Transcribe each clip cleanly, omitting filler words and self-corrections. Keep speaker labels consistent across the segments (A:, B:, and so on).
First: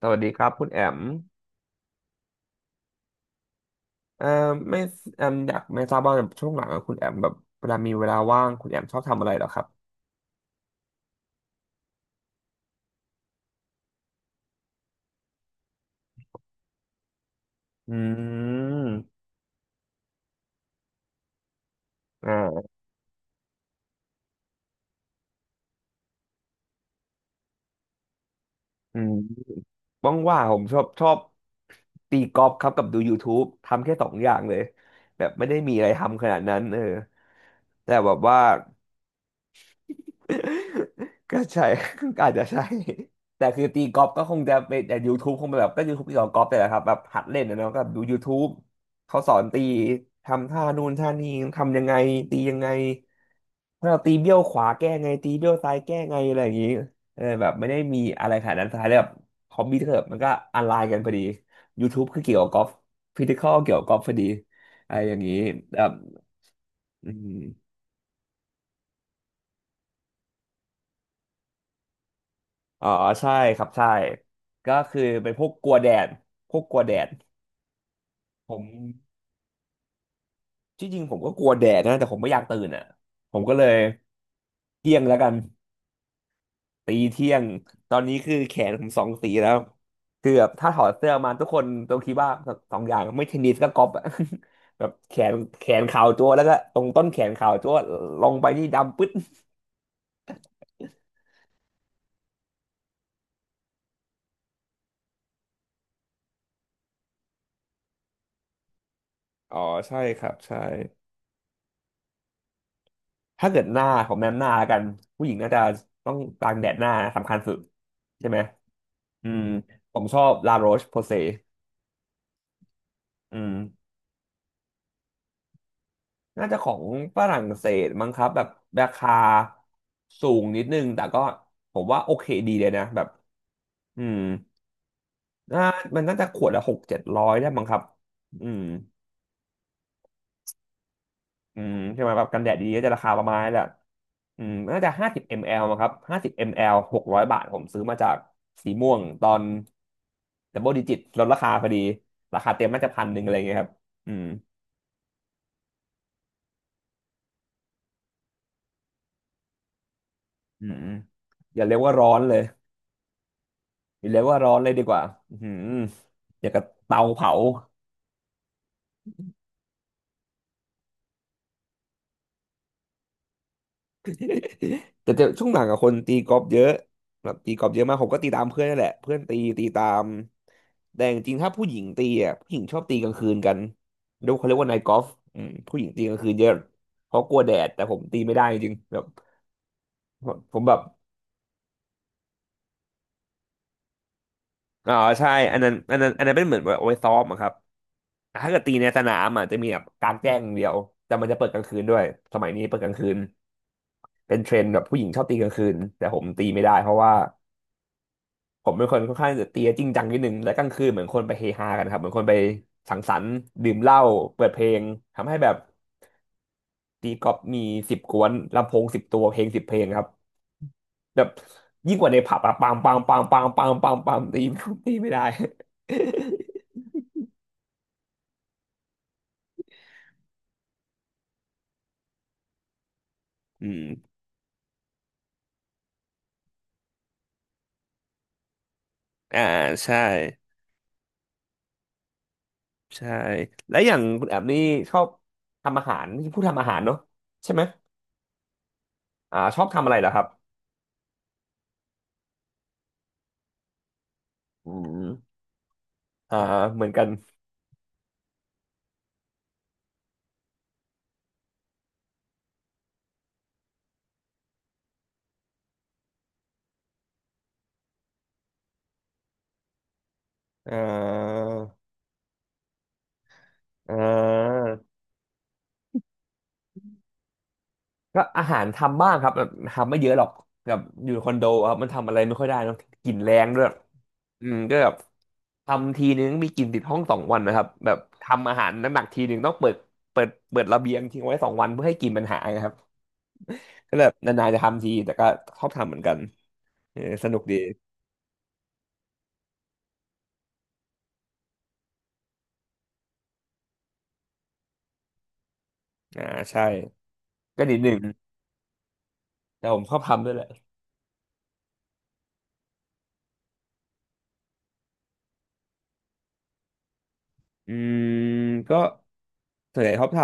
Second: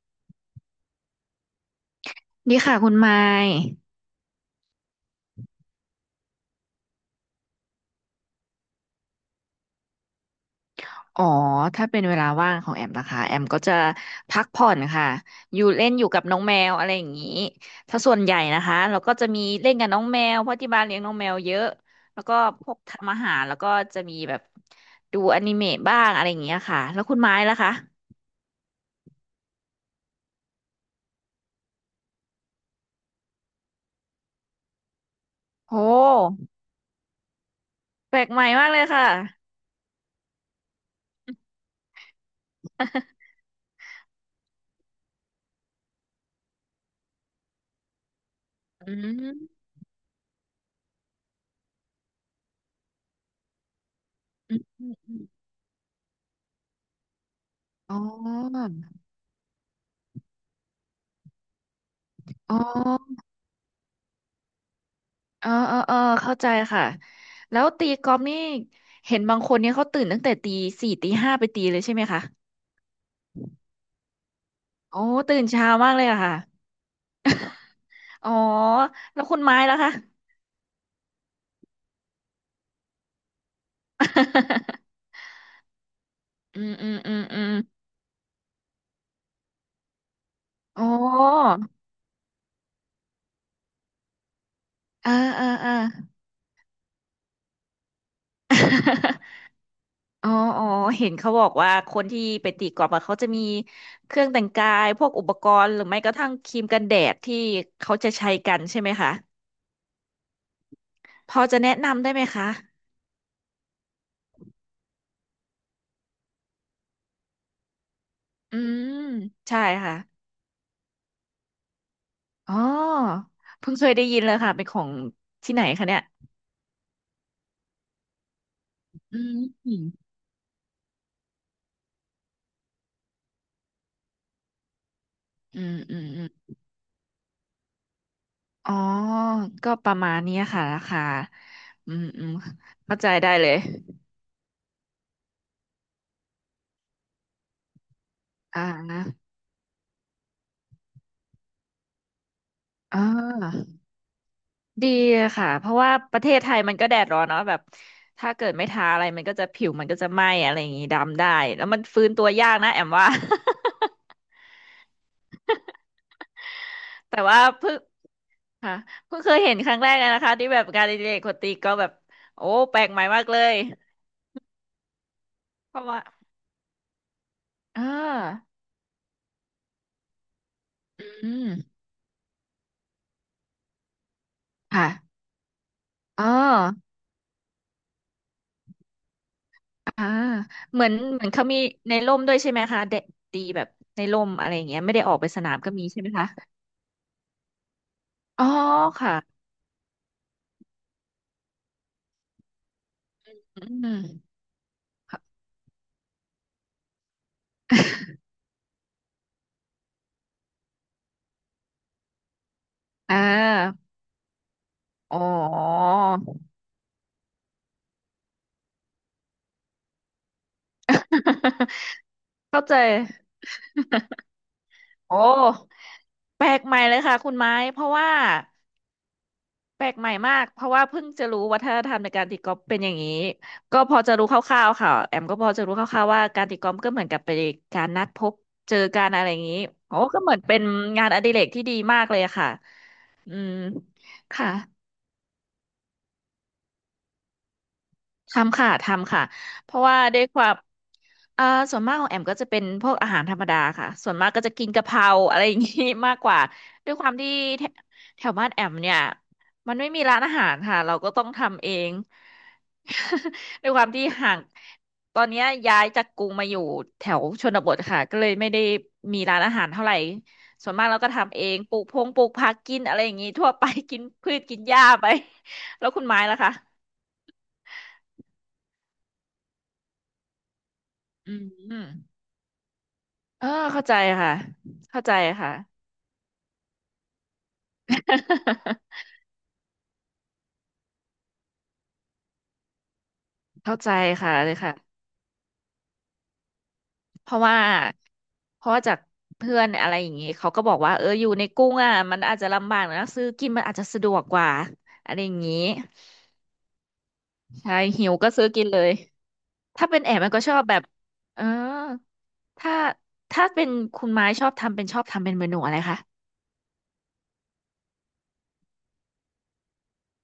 A: สวัสดีครับคุณแอม
B: ดีค่ะคุณไมค์
A: เอ่อไม่แอมอยากไม่ทราบว่าช่วงหลังอะคุณแอมแบบเวลามีเวลาว่างคุณแอมชอบทำอะไรเหรอครับ
B: อ๋อ ถ้าเป็นเวลาว่างของแอมนะคะแอมก็จะพักผ่อนค่ะอยู่เล่นอยู่กับน้องแมวอะไรอย่างนี้
A: อื
B: ถ้าส่วนใหญ่นะคะเราก็
A: ม
B: จะมีเล่นกับน้องแมวเพราะที่บ้านเลี้ยงน้องแมวเยอะ แล้วก็
A: อ่า
B: พวกทำอาหารแล้วก็จะมีแบบดูอนิเมะบ้างอะไรอย่างเงี้ยค่ะ แล้วคุณไม้ล่ะคะ
A: อืมว่างๆผมชอบตีกอล์ฟครับกับดู YouTube ทำแค่สองอย่างเลยแบบไม่ได้มี
B: โอ้
A: อะไรทำขนาดนั้นเออแต่แบ
B: แป
A: บ
B: ลก
A: ว่า
B: ใหม่มากเลยค่ะ
A: ก็ใช่ อาจจะใช่ แต่คือตีกอล์ฟก็คงจะเป็นแต่ YouTube คงเป็นแบบก็ YouTube ที่สอนกอล์ฟแต่แหละครับแบบหัดเล่นนะเนาะก็ดู YouTube
B: อื
A: เขาสอนตี
B: ม
A: ทำท่านู่นท่านี้ทำยังไงตียังไงถ้าเราตีเบี้ยวข
B: อืม
A: วา
B: อื
A: แก้
B: ม
A: ไง
B: อืม
A: ตีเบี้ยวซ้ายแก้ไงอะไรอย่างนี้เออแบบไม่ได้
B: อ๋
A: มีอะไรขนาด
B: อ
A: นั้นสุดท้ายแล้วแบบฮอบบี้เถอะมันก็ออนไลน์กันพอดี YouTube คือเกี่ยวกับ
B: อ๋อ
A: กอล์ฟฟิสิคอลเกี่ยวกับกอล์ฟพอดีอะไรอย่างนี้
B: เออเอ
A: แบ
B: อ
A: บ
B: เออเข้าใจค่ะ
A: อื
B: แล้ว
A: ม
B: ตีกอล์ฟนี่เห็นบางคนเนี่ยเขาตื่นตั้งแต่ตีสี่ตีห้าไปตีเลยใช่ไหมคะ
A: อ๋อใช่ครับใช่ก็คื
B: โอ้
A: อเป็น
B: ตื่
A: พ
B: น
A: วกก
B: เช้า
A: ลัวแด
B: มากเลย
A: ด
B: อะค่ะ
A: พวกกลัวแดด
B: อ๋อ
A: ผม
B: แล้วคุณไม้ล่ะคะ
A: ที่จริงผมก็กลัวแดดนะแต่ผมไม่อยากตื่นอ่ะผมก็เลยเที่ยงแล้วกัน
B: อืมอื
A: ตี
B: มอืม
A: เที่ย
B: อื
A: ง
B: ม
A: ตอนนี้คือแขนผมสองสีแล้วคือแบบถ้าถ
B: โอ้
A: อดเสื้อมาทุกคนต้องคิดว่าสองอย่างไม่เทนนิสก็กอล์ฟอะ แบบ
B: เออ
A: แขน
B: เออ
A: แข
B: เออ
A: นขาวจั๊วแล้วก็ตรงต้นแขนขาวจั๊วลงไปนี่ดำปึ๊ด
B: อ๋ออ๋อเห็นเขาบอกว่าคนที่ไปตีกอล์ฟอะเขาจะมีเครื่องแต่งกายพวกอุปกรณ์หรือไม่กระทั่งครีมกันแดดที่เขาจะใช้กันใช่ไหมคะ
A: อ๋อใช่ครับใช่
B: พอจะแนะนำได้ไหมคะ
A: ถ้าเกิดหน้าผมแนะนำหน้าแล้วกันผู้หญิงน่าจะต้องกางแดดหน้าสำคัญสุดใช่ไหม
B: อืม
A: อืม
B: ใช่
A: ผ
B: ค่ะ
A: มชอบลาโรชโพเซ
B: อ๋อ
A: อืม
B: เพิ่งเคยได้ยินเลยค่ะเป็นของที่ไหนคะเนี่ย
A: น่าจะของฝรั่งเศสมั้งครับแบบราคา
B: อืมอืม
A: สูงนิดนึงแต่ก็ผมว่าโอเคดีเลยนะแบบอืม
B: อื
A: น่า
B: มอื
A: มัน
B: ม
A: น่า
B: อื
A: จะขว
B: ม
A: ดละหกเจ็ดร้อยได้มั้งครับอืม
B: อ๋อก็ประมาณเนี้ยค่ะราคาอื
A: ใช่
B: ม
A: ไหมแบ
B: อื
A: บ
B: ม
A: กันแดดดีๆก็จะ
B: เข้า
A: รา
B: ใจ
A: คาประ
B: ได้
A: มาณ
B: เล
A: นี้
B: ย
A: แหละน่าจะห้าสิบมลลิลิตรมั้งครับห้าสิบมลลิลิตร600 บาทผมซื้อมาจาก
B: อ่
A: สีม่วงตอ
B: า
A: นดับเบิลดิจิตลดราคาพอดีราคาเต็มน่าจะพั
B: อ่า
A: นหนึ่งอะไรเงี้ยครับอืม
B: ดีค่ะเพราะว่าประเทศไทยมันก็แดดร้อนเนาะแบบถ้าเกิดไม่ทาอะไรมันก็จะผิวมันก็จะไหม้อะไร
A: อื
B: อย่า
A: ม
B: งงี้
A: อืม
B: ดำได้
A: อ
B: แล้
A: ย่า
B: ว
A: เรี
B: มั
A: ยก
B: น
A: ว่า
B: ฟื้
A: ร้อ
B: น
A: น
B: ตัว
A: เลย
B: ยากนะแอมว่า
A: มีเลียกว่าร้อนเลยดีกว่าอือหืออย่างกับเตา
B: แต่
A: เผา
B: ว่าเพิ่งค่ะเพิ่งเคยเห็นครั้งแรกเลยนะคะที่แบบงานอดิเรกคนตีก็แบบโอ้แปลกใหม่มากเลย
A: แต่จะช่วงหลัง
B: เพ
A: กับ
B: ราะ
A: คน
B: ว่า
A: ตีกอล์ฟเยอะแบบตีกอล์ฟเยอะ
B: อ่า
A: มากผมก็ตีตามเพื่อนนั่นแหละเพื่อนตีตามแต่จ
B: อื
A: ริงๆถ้าผู้หญิ
B: ม
A: งตีอ่ะผู้หญิงชอบตีกลางคืนกันเรียกเขาเรียกว่านาย
B: ค่ะ
A: กอล์ฟอืมผู้หญิงตีกลาง
B: อ๋อ
A: คืนเยอะเพราะกลัวแดดแต่ผมตีไม่ได้จริงๆแบบ
B: อ่า
A: ผมแบ
B: เห
A: บ
B: มือนเหมือนเขามีในร่มด้วยใช่ไหมคะเด็กตีแบบในร่มอะไรอย่างเงี้ย
A: อ๋
B: ไม่
A: อ
B: ได้ออกไป
A: ใช่
B: สนา
A: อั
B: ม
A: นนั้
B: ก็
A: น
B: มี
A: อัน
B: ใช่ไห
A: นั้
B: ม
A: นอัน
B: คะ
A: นั้นเป็นเหมือนแบบเอาไว้ซ้อมอะครับแต่
B: อ๋อ
A: ถ้าเกิดตีในสนา
B: ค่ะ
A: มอ่ะจะมีแบบกลางแจ้งอย่างเดียวแต่มันจะเปิดกลางคืนด้วยสมัยนี้เปิดกลางคืน
B: อืม
A: เป็นเทรนด์แบบผู้หญิงช
B: ค่ะ
A: อบตีกลางคืนแต่ผมตีไม่ได้เพราะว่า ผมเป็นคนค่อนข้างจะตีจริงจังนิดนึงและกลางคืนเหมือนคนไปเฮฮากันครับเหมือนคนไปสังส
B: อ่
A: รรค์ดื่ม
B: า
A: เหล้าเปิดเพลง
B: อ๋อ
A: ทำให้แบบตีกอล์ฟมีสิบกวนลำโพง10 ตัวเพลง10 เพลงครับแบบยิ่งกว่าในผับ อะ
B: เข้า
A: ปัง
B: ใจ
A: ปังปังปังปังปังปัง ตีตีไม่
B: โอ้
A: ได้
B: แปลกใหม่เลยค่ะคุณไม้ เพราะว่า แปลกใหม่มากเพราะว่าเพิ่งจะรู้วัฒนธรรมในการตีกอล์ฟเป็นอย่างนี้
A: อื
B: ก็
A: ม
B: พอจะรู้คร่าวๆค่ะแอมก็พอจะรู้คร่าวๆว่าการตีกอล์ฟก็เหมือนกับเป็นการนัดพบเจอกันอะไรอ
A: อ่า
B: ย่างนี้โอ้
A: ใช่
B: ก็เหมือนเป็นงานอดิเรกที่ดีมากเลยอะค่ะ
A: ใช่
B: อืม
A: และอย่างคุณแอบ
B: ค่ะ
A: นี่ชอบทำอาหารนี่พูดทำอาหารเนอะใช่ไหม
B: ทำค่ะทำค่ะ
A: อ่าชอบ
B: เพราะ
A: ทำอะไร
B: ว่า
A: เหรอค
B: ด้ว
A: รั
B: ย
A: บ
B: ความเอ่อส่วนมากของแอมก็จะเป็นพวกอาหารธรรมดาค่ะส่วนมากก็จะกิน
A: อื
B: กะเพ
A: ม
B: ราอะไรอย่างนี้ มากก
A: อ่า
B: ว่า
A: เหมือ
B: ด้
A: น
B: วย
A: กั
B: ค
A: น
B: วามที่แถแถวบ้านแอมเนี่ยมันไม่มีร้านอาหารค่ะเราก็ต้องทำเอง ด้วยความที่ห่างตอนเนี้ยย้ายจากกรุงมาอยู่แถวชนบทค่ะก็เลยไม่ได้มีร้านอาหารเท่าไหร่ส่ว
A: เอ่
B: นมากเราก็ทำเอ
A: า
B: งปลูกพงปลูกผักกินอะไรอย่างงี้ทั่วไป
A: อ่
B: กินพืชกิน
A: า
B: หญ้าไปแล้วคุณไม้ล่ะคะ
A: ก็อาหารทำบ้างครับแบบทำไม่เยอะหรอกแบบอยู่คอ
B: อื
A: นโด
B: ม
A: ครั
B: อื
A: บมั
B: ม
A: นทำอะไรไม่ค่อยได้เนอะกลิ่นแร
B: เอ
A: ง
B: อ
A: ด้วย
B: เข้าใจค่ะ
A: ก็แบบ
B: เข้าใจค่ะ
A: ทำทีนึงมีกลิ่นติดห้องสองวันนะครับแบบทำอาหารหนัก ๆทีนึงต้องเปิดเปิดระเบียงทิ้งไว้สองวันเพื่อให้กลิ่นมันหายครับ
B: เข้าใจ
A: ก็แบบ
B: ค่ะ
A: นาน
B: เล
A: ๆ
B: ย
A: จะ
B: ค่ะ
A: ทำทีแต่ก็ชอบทำเหมือนกันเออส
B: เพ
A: นุ
B: ราะ
A: กดี
B: ว่าเพราะว่าจากเพื่อนอะไรอย่างนี้เขาก็บอกว่าเอออยู่ในกรุงอ่ะมันอาจจะลำบากนะซื้อกินมันอาจจะสะดวกกว่าอะไรอย่างนี้
A: อ่าใช่ก็
B: ใช่
A: นิดหนึ่ง
B: หิวก็ซื้อกินเลย
A: แต่ผม
B: ถ้า
A: ชอ
B: เป็
A: บ
B: นแอม
A: ทำด้
B: มั
A: ว
B: น
A: ยแห
B: ก็
A: ละ
B: ชอบแบบเออถ้าถ้าเป็นคุณไม้ชอบทำเป็นชอบทำเป็นเมนูอะไรคะ
A: อืมก็ส่วนใหญ่ชอบท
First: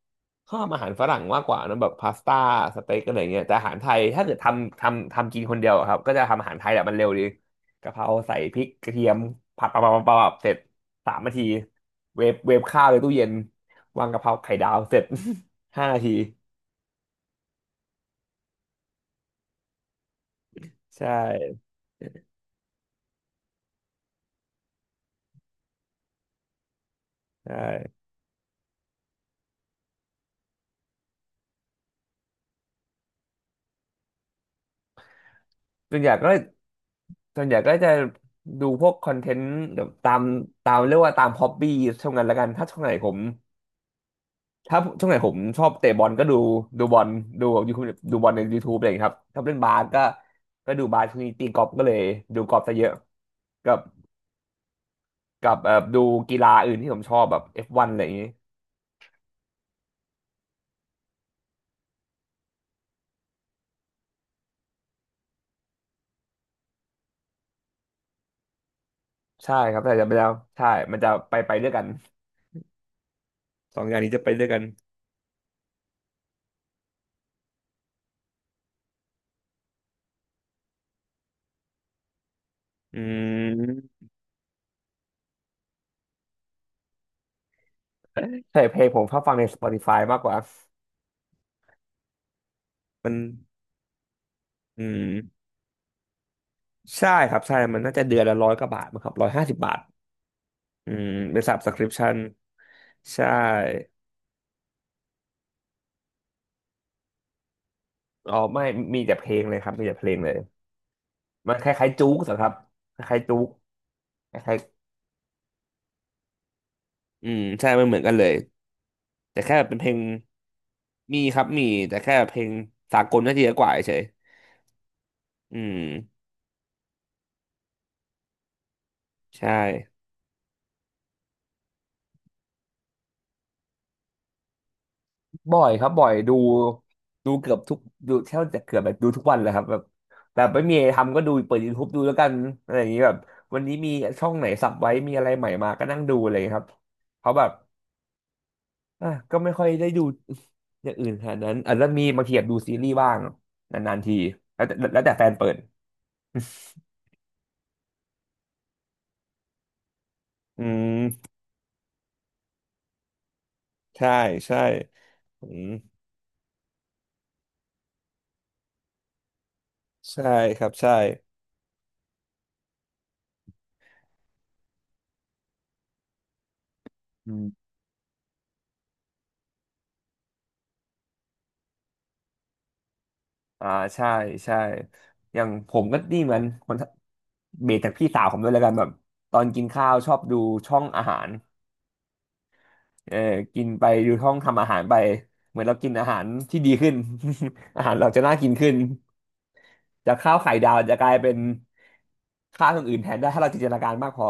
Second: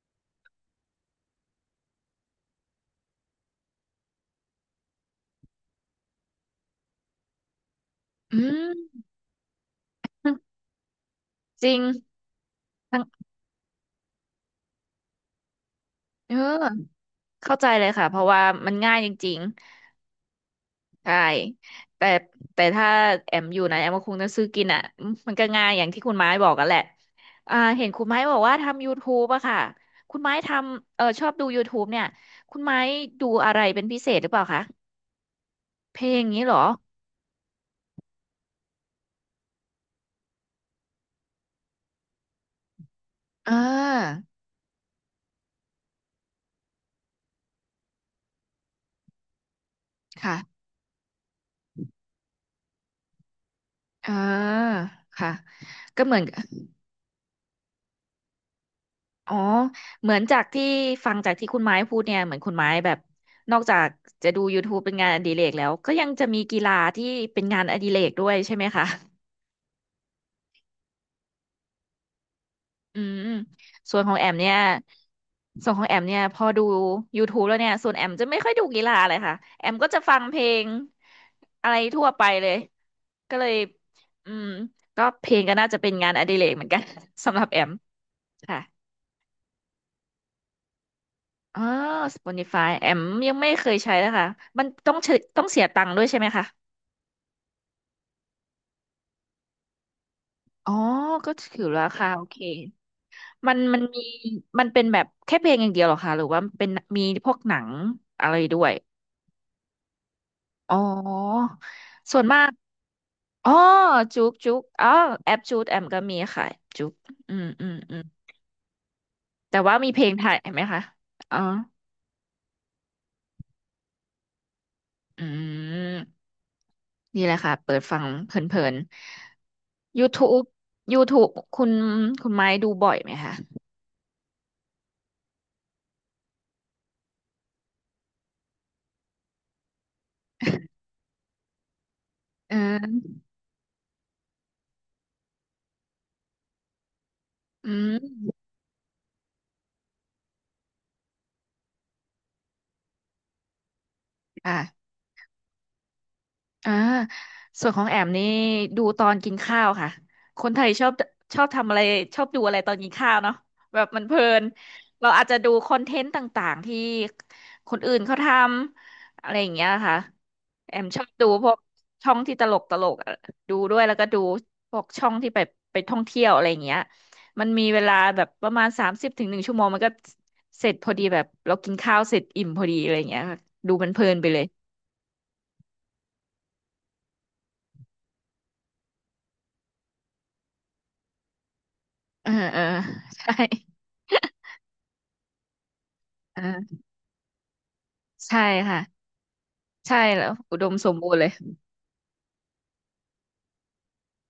A: ำชอบอาหารฝรั่งมากกว่านะแบบพาสต้าสเต็กอะไรเงี้ยแต่อาหารไทยถ้าเกิดทำกินคนเดียวอะครับก็จะทำอาหารไทยแหละมันเร็วดีกะเพราใส่
B: อื
A: พริกก
B: ม
A: ระเทียมผัดปับปับปับปับเสร็จ3 นาที
B: จริง
A: เวฟข้าวใน
B: ทั้ง
A: ตู้เย็นวางกะเพราไข่ดาวเสร็จ 5 นาที
B: เออเข้าใจเลยค่ะเพราะว่ามันง่ายจริง
A: ใช
B: ๆใช่
A: ่
B: แต่ถ้าแอมอยู่นะแอมก็คงจะซื้อกินอ่ะอืมมันก็ง่ายอย่างที่คุณไม้บอกกันแหละ
A: ใช่
B: อ่าเห็นคุณไม้บอกว่าทำ YouTube อะค่ะคุณไม้ทำเออชอบดู YouTube เนี่ยคุณไม้ดูอะไรเป็นพิเศษหรือเปล่าคะ
A: ส่ว
B: เพ
A: นให
B: ล
A: ญ่
B: งอ
A: ก็
B: ย่างนี้เหรอ
A: ส่วนใหญ่ก็จะดูพวกคอนเทนต์แบบตามเรียกว่าตามฮอบบี้ช่วงนั้นละกัน
B: อ่า
A: ถ้าช่วงไหนผมชอบเตะบอลก็ดูดูบอลดูยูทูบดูบอลใน YouTube อะไรอย่างเงี้ยครับชอบเล่นบาสก็
B: ค่ะ
A: ก็ดูบาสช่วงนี้ตีกอล์ฟก็เลยดูกอล์ฟซะเยอะกับ
B: อ่าค่ะ
A: กับดู
B: ก็เหมือน
A: กีฬาอื่นที่ผมชอบแบบ F1 อฟวันอะไรอย่างงี้
B: อ๋อเหมือนจากที่ฟังจากที่คุณไม้พูดเนี่ยเหมือนคุณไม้แบบนอกจากจะดูยู u ู u e เป็นงานอดิเรกแล้วก็ยังจะมีกีฬาที่เป็นงานอดิเรกด้วยใช่ไหมคะ
A: ใช่ครับแต่จะไปแล้วใช่มันจะไปด้วยกัน
B: อืม
A: สองอ
B: ส่
A: ย่าง
B: วน
A: นี้
B: ของ
A: จะ
B: แอ
A: ไป
B: ม
A: ด้วย
B: เนี่ย
A: กัน
B: ส่วนของแอมเนี่ยพอดูย o ทู u แล้วเนี่ยส่วนแอมจะไม่ค่อยดูกีฬาเลยค่ะแอมก็จะฟังเพลงอะไรทั่วไปเลย
A: อื
B: ก็เลย
A: ม
B: อืมก็เพลงก็น่าจะเป็นงานอดิเรกเหมือนกัน สำหรับแอม ค่ะ
A: ใช่เพลงผมชอบฟังใน Spotify มากกว่า
B: อ๋อ Spotify แอม
A: มัน
B: ยังไม่เคยใช้เลยค่ะมัน
A: อื
B: ต้อง
A: ม
B: ใช้ต้องเสียตังค์ด้วยใช่ไหมคะ
A: ใช่ครับใช่มันน่าจะเดือนละ100 กว่าบาทมั้งครับ150 บาท
B: อ๋อ
A: อืม
B: ก็
A: เป็น
B: ถือราคา
A: subscription
B: โอเค
A: ใช
B: มันมัน
A: ่
B: มีมันเป็นแบบแค่เพลงอย่างเดียวเหรอคะหรือว่าเป็นมีพวกหนังอะ
A: อ๋อ
B: ไรด้
A: ไม่
B: วย
A: มีแต่เพลงเลยครับมีแต่เพลงเลย
B: อ๋อ
A: มันคล้ายๆจู๊ก
B: ส่วน
A: สิ
B: มา
A: ค
B: ก
A: รับคล้ายๆจู๊ก
B: อ๋อจุก
A: ค
B: จุ
A: ล้าย
B: กอ๋อแอปจูดแอมก็มีค่ะจุก
A: ๆอื
B: อื
A: ม
B: มอื
A: ใช่
B: ม
A: มันเห
B: อื
A: มือน
B: ม
A: กันเลยแต่แค่
B: แต่
A: เป็
B: ว่า
A: นเพ
B: มี
A: ลง
B: เพลงไทยไหมคะ
A: มี
B: อ๋
A: ค
B: อ
A: รับมีแต่แค่เพลงสากลน่าจะเยอะกว่าเฉย
B: อื
A: อืม
B: มนี่แหละค่ะเปิดฟังเพลิน
A: ใช่
B: ๆ YouTube YouTube คุณคุณไม้ดูบ่อยไหมคะ
A: บ่อยครับบ่อยดูดูเกือบทุกดูแทบจะเกือบแบบดูทุกวันเลยครับแบบแต่ไม่มีอะไรทำก็ดูเปิด YouTube ดูแล้วกัน
B: อ่
A: อะไรอย่างนี้แบ
B: า
A: บวันนี้มีช่องไหนสับไว้มีอะไรใหม่มาก็นั่งดูอะไรอย่างนี้ครับเพราะแบบ
B: อืม
A: อ่ะก็ไม่ค่อยได้ดูอย่างอื่นขนาดนั้นอาจจะมีบางทีแบบดูซีรีส์บ้างนานๆทีแล้วแต่
B: ค่ะ
A: แล้วแต่แฟนเปิด
B: อ่าส่วนของแอมนี่ดูตอนกินข้าวค่ะคน ไท
A: อื
B: ยชอบ
A: ม
B: ชอบทำอะไรชอบดูอะไรตอนกินข้าวเนาะแบบมัน
A: ใช่
B: เพลิน
A: ใช่
B: เราอาจจะ
A: อื
B: ดู
A: ม
B: คอนเทนต์ต่างๆที่คนอื่นเขาทำอะไรอย่างเงี้ยค่ะ
A: ใช่ครับ
B: แอม
A: ใช่
B: ชอบดูพวกช่องที่ตลกตลกดูด้วยแล้วก็ดูพวกช่องที่ไปท่องเที่ยวอะไรอย่างเงี้ย
A: อื
B: มันมีเวลาแบบประมาณ30ถึง1 ชั่วโมงมันก็เสร็จพอดีแบบเรากินข้าวเสร็จอิ่มพอดีอะไรอย่างเงี้ยค่ะ
A: อ่า
B: ดูมันเพ
A: ใช่
B: ลินไปเลย
A: ใช่อย่างผมก็นี่เหมือนคนเบสจากพี่สาวผมด้วยแล้วกันแบบตอนกินข้าวชอบดูช่องอาหาร
B: เออเออ
A: เออ
B: ใช่
A: กินไปดูช่องทำอาหารไปเหมือนเรากินอาหาร
B: อ่
A: ที่ดี
B: า
A: ขึ้น อาหารเราจะน่า
B: ใช่
A: กินขึ้น
B: ค่ะใช่
A: จาก
B: แล้
A: ข้า
B: ว
A: วไข่
B: อุด
A: ดา
B: ม
A: ว
B: สม
A: จะก
B: บู
A: ลาย
B: รณ์เล
A: เป็
B: ย
A: นข้าวอย่างอื่นแทนได้ถ้าเราจินตนาการมากพอ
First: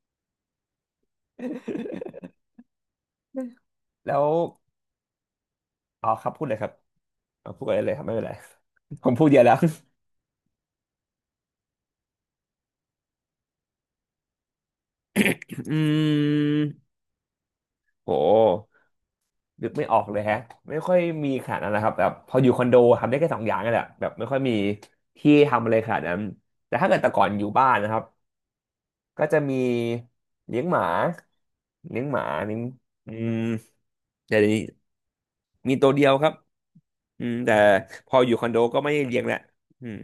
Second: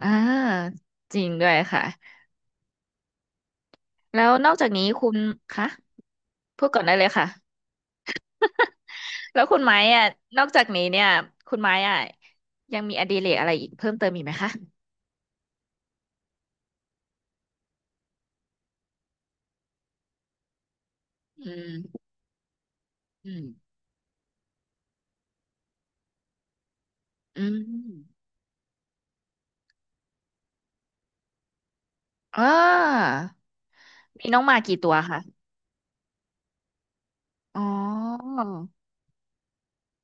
B: อ่าจริงด้วยค่ะ
A: แล้
B: แล้
A: ว
B: วนอกจากนี้คุณคะ
A: อ๋อครับพูดเลย
B: พู
A: ครั
B: ด
A: บ
B: ก่อนได้เลยค่ะ
A: เอาพูดอะไรเลยครับไม่เป็นไร ผมพูดเย
B: แล้
A: อะ
B: ว
A: แล้
B: คุ
A: ว
B: ณไม้อ่ะนอกจากนี้เนี่ยคุณไม้อ่ะยังมีอดิเรกอะไรอีกเพิ่มเติมอีกไหมคะ
A: อืม โห นึกไม่ออกเลยแฮะไม่ค่อยมีข
B: อื
A: นาดนั้นนะครับ
B: ม
A: แบบพออยู่คอนโดทำได้แค่
B: อื
A: สอ
B: ม
A: งอย่างนั่นแหละแบบไม่ค่อยมีที่ทำอะไรขนาดนั้นแต่ถ้าเกิดแต่ก่อนอ
B: อื
A: ยู่บ้านนะครับ
B: ม
A: ก็จะมีเลี้ยงหมาเลี้ยงหมา
B: อ่
A: เลี้ยงอื
B: า
A: ม
B: มี
A: เดี๋ย
B: น้อ
A: ว
B: งห
A: นี้
B: มากี่ตัวคะ
A: มีตัวเดียวครับอืมแต่
B: อ๋อ
A: พออยู่คอนโดก็ไม่ได้เลี้ยงแหละอืม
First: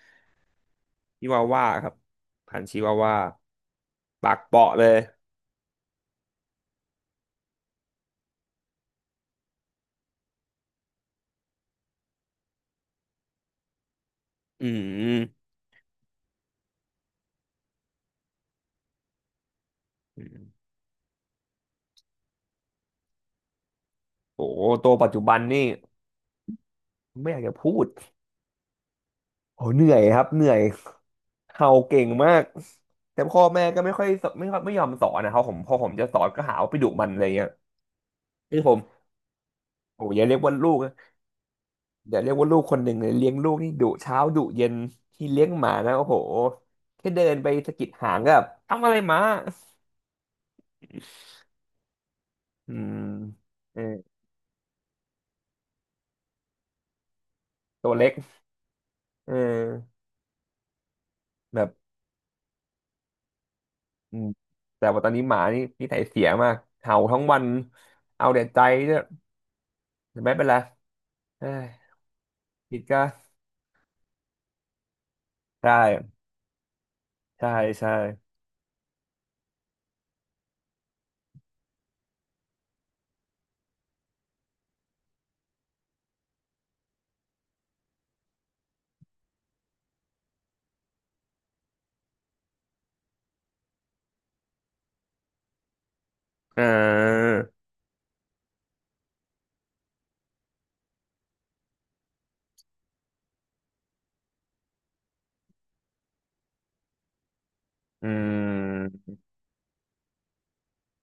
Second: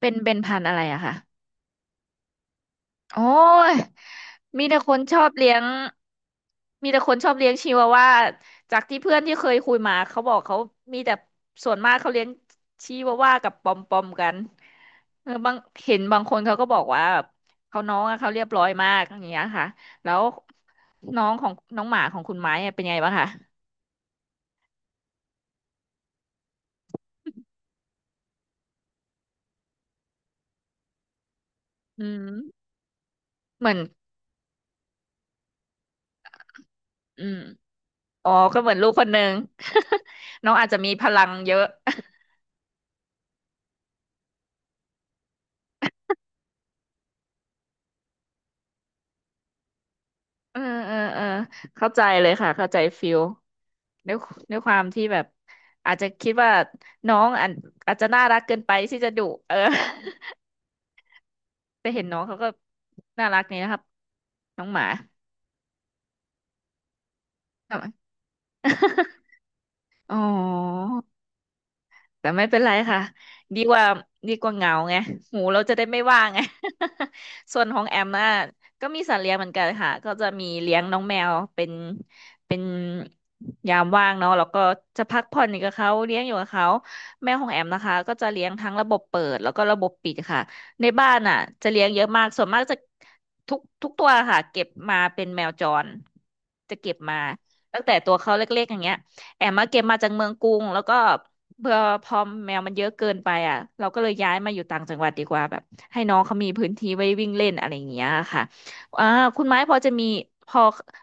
B: เป็นพันธุ์อะไรอะคะ
A: ชิวาว่าครับพันธุ์ชิวาว่า
B: โอ้ย
A: ปากเป
B: มี
A: ราะ
B: แต่
A: เล
B: ค
A: ย
B: นชอบเลี้ยงมีแต่คนชอบเลี้ยงชิวาว่าจากที่เพื่อนที่เคยคุยมาเขาบอกเขามีแต่ส่วนมากเขาเลี้ยงชิวาว่ากับปอมปอมกัน
A: อื
B: เออ
A: ม
B: บางเห็นบางคนเขาก็บอกว่าแบบเขาน้องอะเขาเรียบร้อยมากอย่างเงี้ยค่ะแล้
A: อื
B: ว
A: ม
B: น้องของน้องหมาของคุณไม้อะเป็นไงบ้างคะ
A: โอ้โหตัวปัจจุบันนี่ไม่อยากจะพูดโอ้เหนื่อยครับเหนื่อย เห่าเก่
B: อื
A: งมาก
B: ม
A: แต่พ่อแม่
B: เหมือน
A: ก็ไม่ค่อยสไม่ค่อยไม่ยอมสอนนะครับผมพอผมจะสอนก็หาว่าไปดุมันอะ
B: อื
A: ไร
B: ม
A: เงี้ย
B: อ๋อ
A: คื
B: ก็
A: อ
B: เห
A: ผ
B: มือ
A: ม
B: นลูกคนหนึ่ง
A: โอ้ยอย่าเรียก
B: น้
A: ว่า
B: องอา
A: ลู
B: จจะ
A: ก
B: มี
A: นะ
B: พลังเยอะ
A: อย่าเรียกว่าลูกคนหนึ่งเลยเลี้ยงลูกนี่ดุเช้าดุเย็นที่เลี้ยงหมานะโอ้โหแค่เดินไปสะกิดหางก็แบบทำอะไรหมา
B: เออเออเออเข้าใจเลยค่ะเข้า
A: อื
B: ใจ
A: ม
B: ฟิล
A: เออ
B: ด้วยด้วยความที่แบบอาจจะคิดว่าน้องอาจ
A: ตัว
B: อาจจะ
A: เล็ก
B: น่ารักเกินไปที่จะดุ
A: เอ
B: เออ
A: อแบบ
B: แต่เห็นน้องเขาก็น่ารักนี่นะครับ
A: อืม
B: น้องห
A: แต่
B: มา
A: ว่าตอนนี้หมานี่นิสัยเสียมากเห่าทั้งวัน
B: ทำไม
A: เอาแต่ใจเนี่ย
B: อ๋
A: แต่ไม่เป็นไร
B: อ
A: เอ้ย
B: แต่ไม่เป็นไร
A: ผิด
B: ค่ะ
A: ก็
B: ดีกว่าดีกว่าเหงาไงหูเรา
A: ใช่
B: จะได้ไม่ว่างไง
A: ใช่
B: ส่วนของ
A: ใช่
B: แอมน่ะก็มีสัตว์เลี้ยงเหมือนกันค่ะก็จะมีเลี้ยงน้องแมวเป็นยามว่างเนาะแล้วก็จะพักผ่อนอยู่กับเขาเลี้ยงอยู่กับเขาแมวของแอมนะคะก็จะเลี้ยงทั้งระบบเปิดแล้วก็ระบบปิดค่ะในบ้านน่ะจะเลี้ยงเยอะมากส่วนมากจะทุกทุกตัวค่ะเก็บมาเป็นแมวจร
A: เอ
B: จะเก็บมา
A: อ
B: ตั้งแต่ตัวเขาเล็กๆอย่างเงี้ยแอมมาเก็บมาจากเมืองกรุงแล้วก็ เบื่อพอแมวมันเยอะเกินไปอ่ะเราก็เลยย้ายมาอยู่ต่างจังหวัดดีกว่าแบบให้น้องเขามีพื้นที่ไว้วิ่งเล่นอะไรอย่างเงี้
A: อื
B: ยค่ะอ่า
A: ม
B: คุณไม้พอจะมีพอ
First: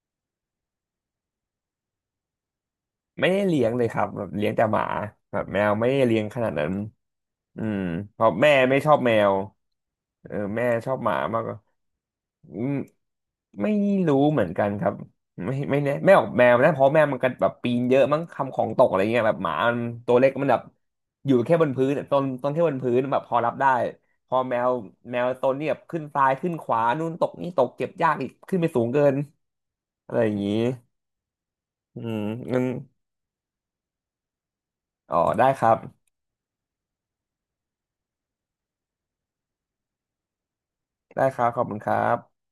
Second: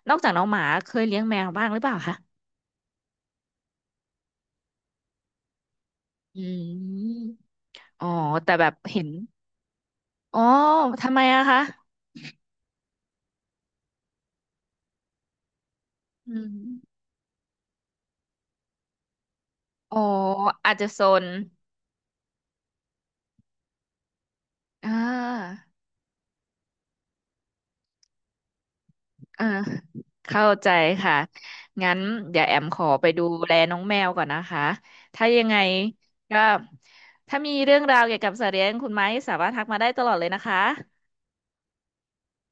B: นอกจากน้องหมาเคยเลี้ยงแมวบ้างหรือเปล่าคะ
A: ไม่ได้เลี้ยงเลยครับแบบเลี้ยงแต่หมาแบบแมวไม่ได้เลี้ยงข
B: อื
A: นาดนั้
B: ม
A: นอืม
B: อ๋อ
A: เพราะแม่
B: แต่แบบ
A: ไม่ชอบ
B: เห็น
A: แมวเออ
B: อ๋อ
A: แม่ชอบห
B: ทำ
A: มา
B: ไม
A: มา
B: อะ
A: กกว่า
B: คะ
A: อืมไม่รู้เหมือนกันครับไม่แน่แม่ออก
B: อื
A: แมวนะเพราะ
B: ม
A: แมวมันก็แบบปีนเยอะมั้งทำของตกอะไรเงี้ยแบบหมามัน
B: อ๋อ
A: ตัวเล็กมันแบบ
B: อาจจะโซน
A: อยู่แค่บนพื้นต้นแค่บนพื้นแบบพอรับได้พอแมว
B: อ่
A: แมวต้น
B: า
A: นี่แบบขึ้นซ้ายขึ้นขวานู่นตกนี่ตกเก็บยากอีกขึ้นไปสูงเกิน
B: อ่า
A: อะไรอย่าง
B: เข้า
A: งี้
B: ใจค่ะงั้
A: อื
B: น
A: ม
B: เดี๋ยวแอ
A: งั้น
B: มขอไปดูแลน้องแมวก่อนนะคะ
A: อ๋อ
B: ถ้ายั
A: ได้
B: งไง
A: ครับ
B: ก็ถ้ามีเรื่องราวเกี่ยวกับสัตว์เลี้ยงคุณไม้สามารถทักมาได้ตลอดเลยนะคะ
A: ได้ครับขอบคุณครับ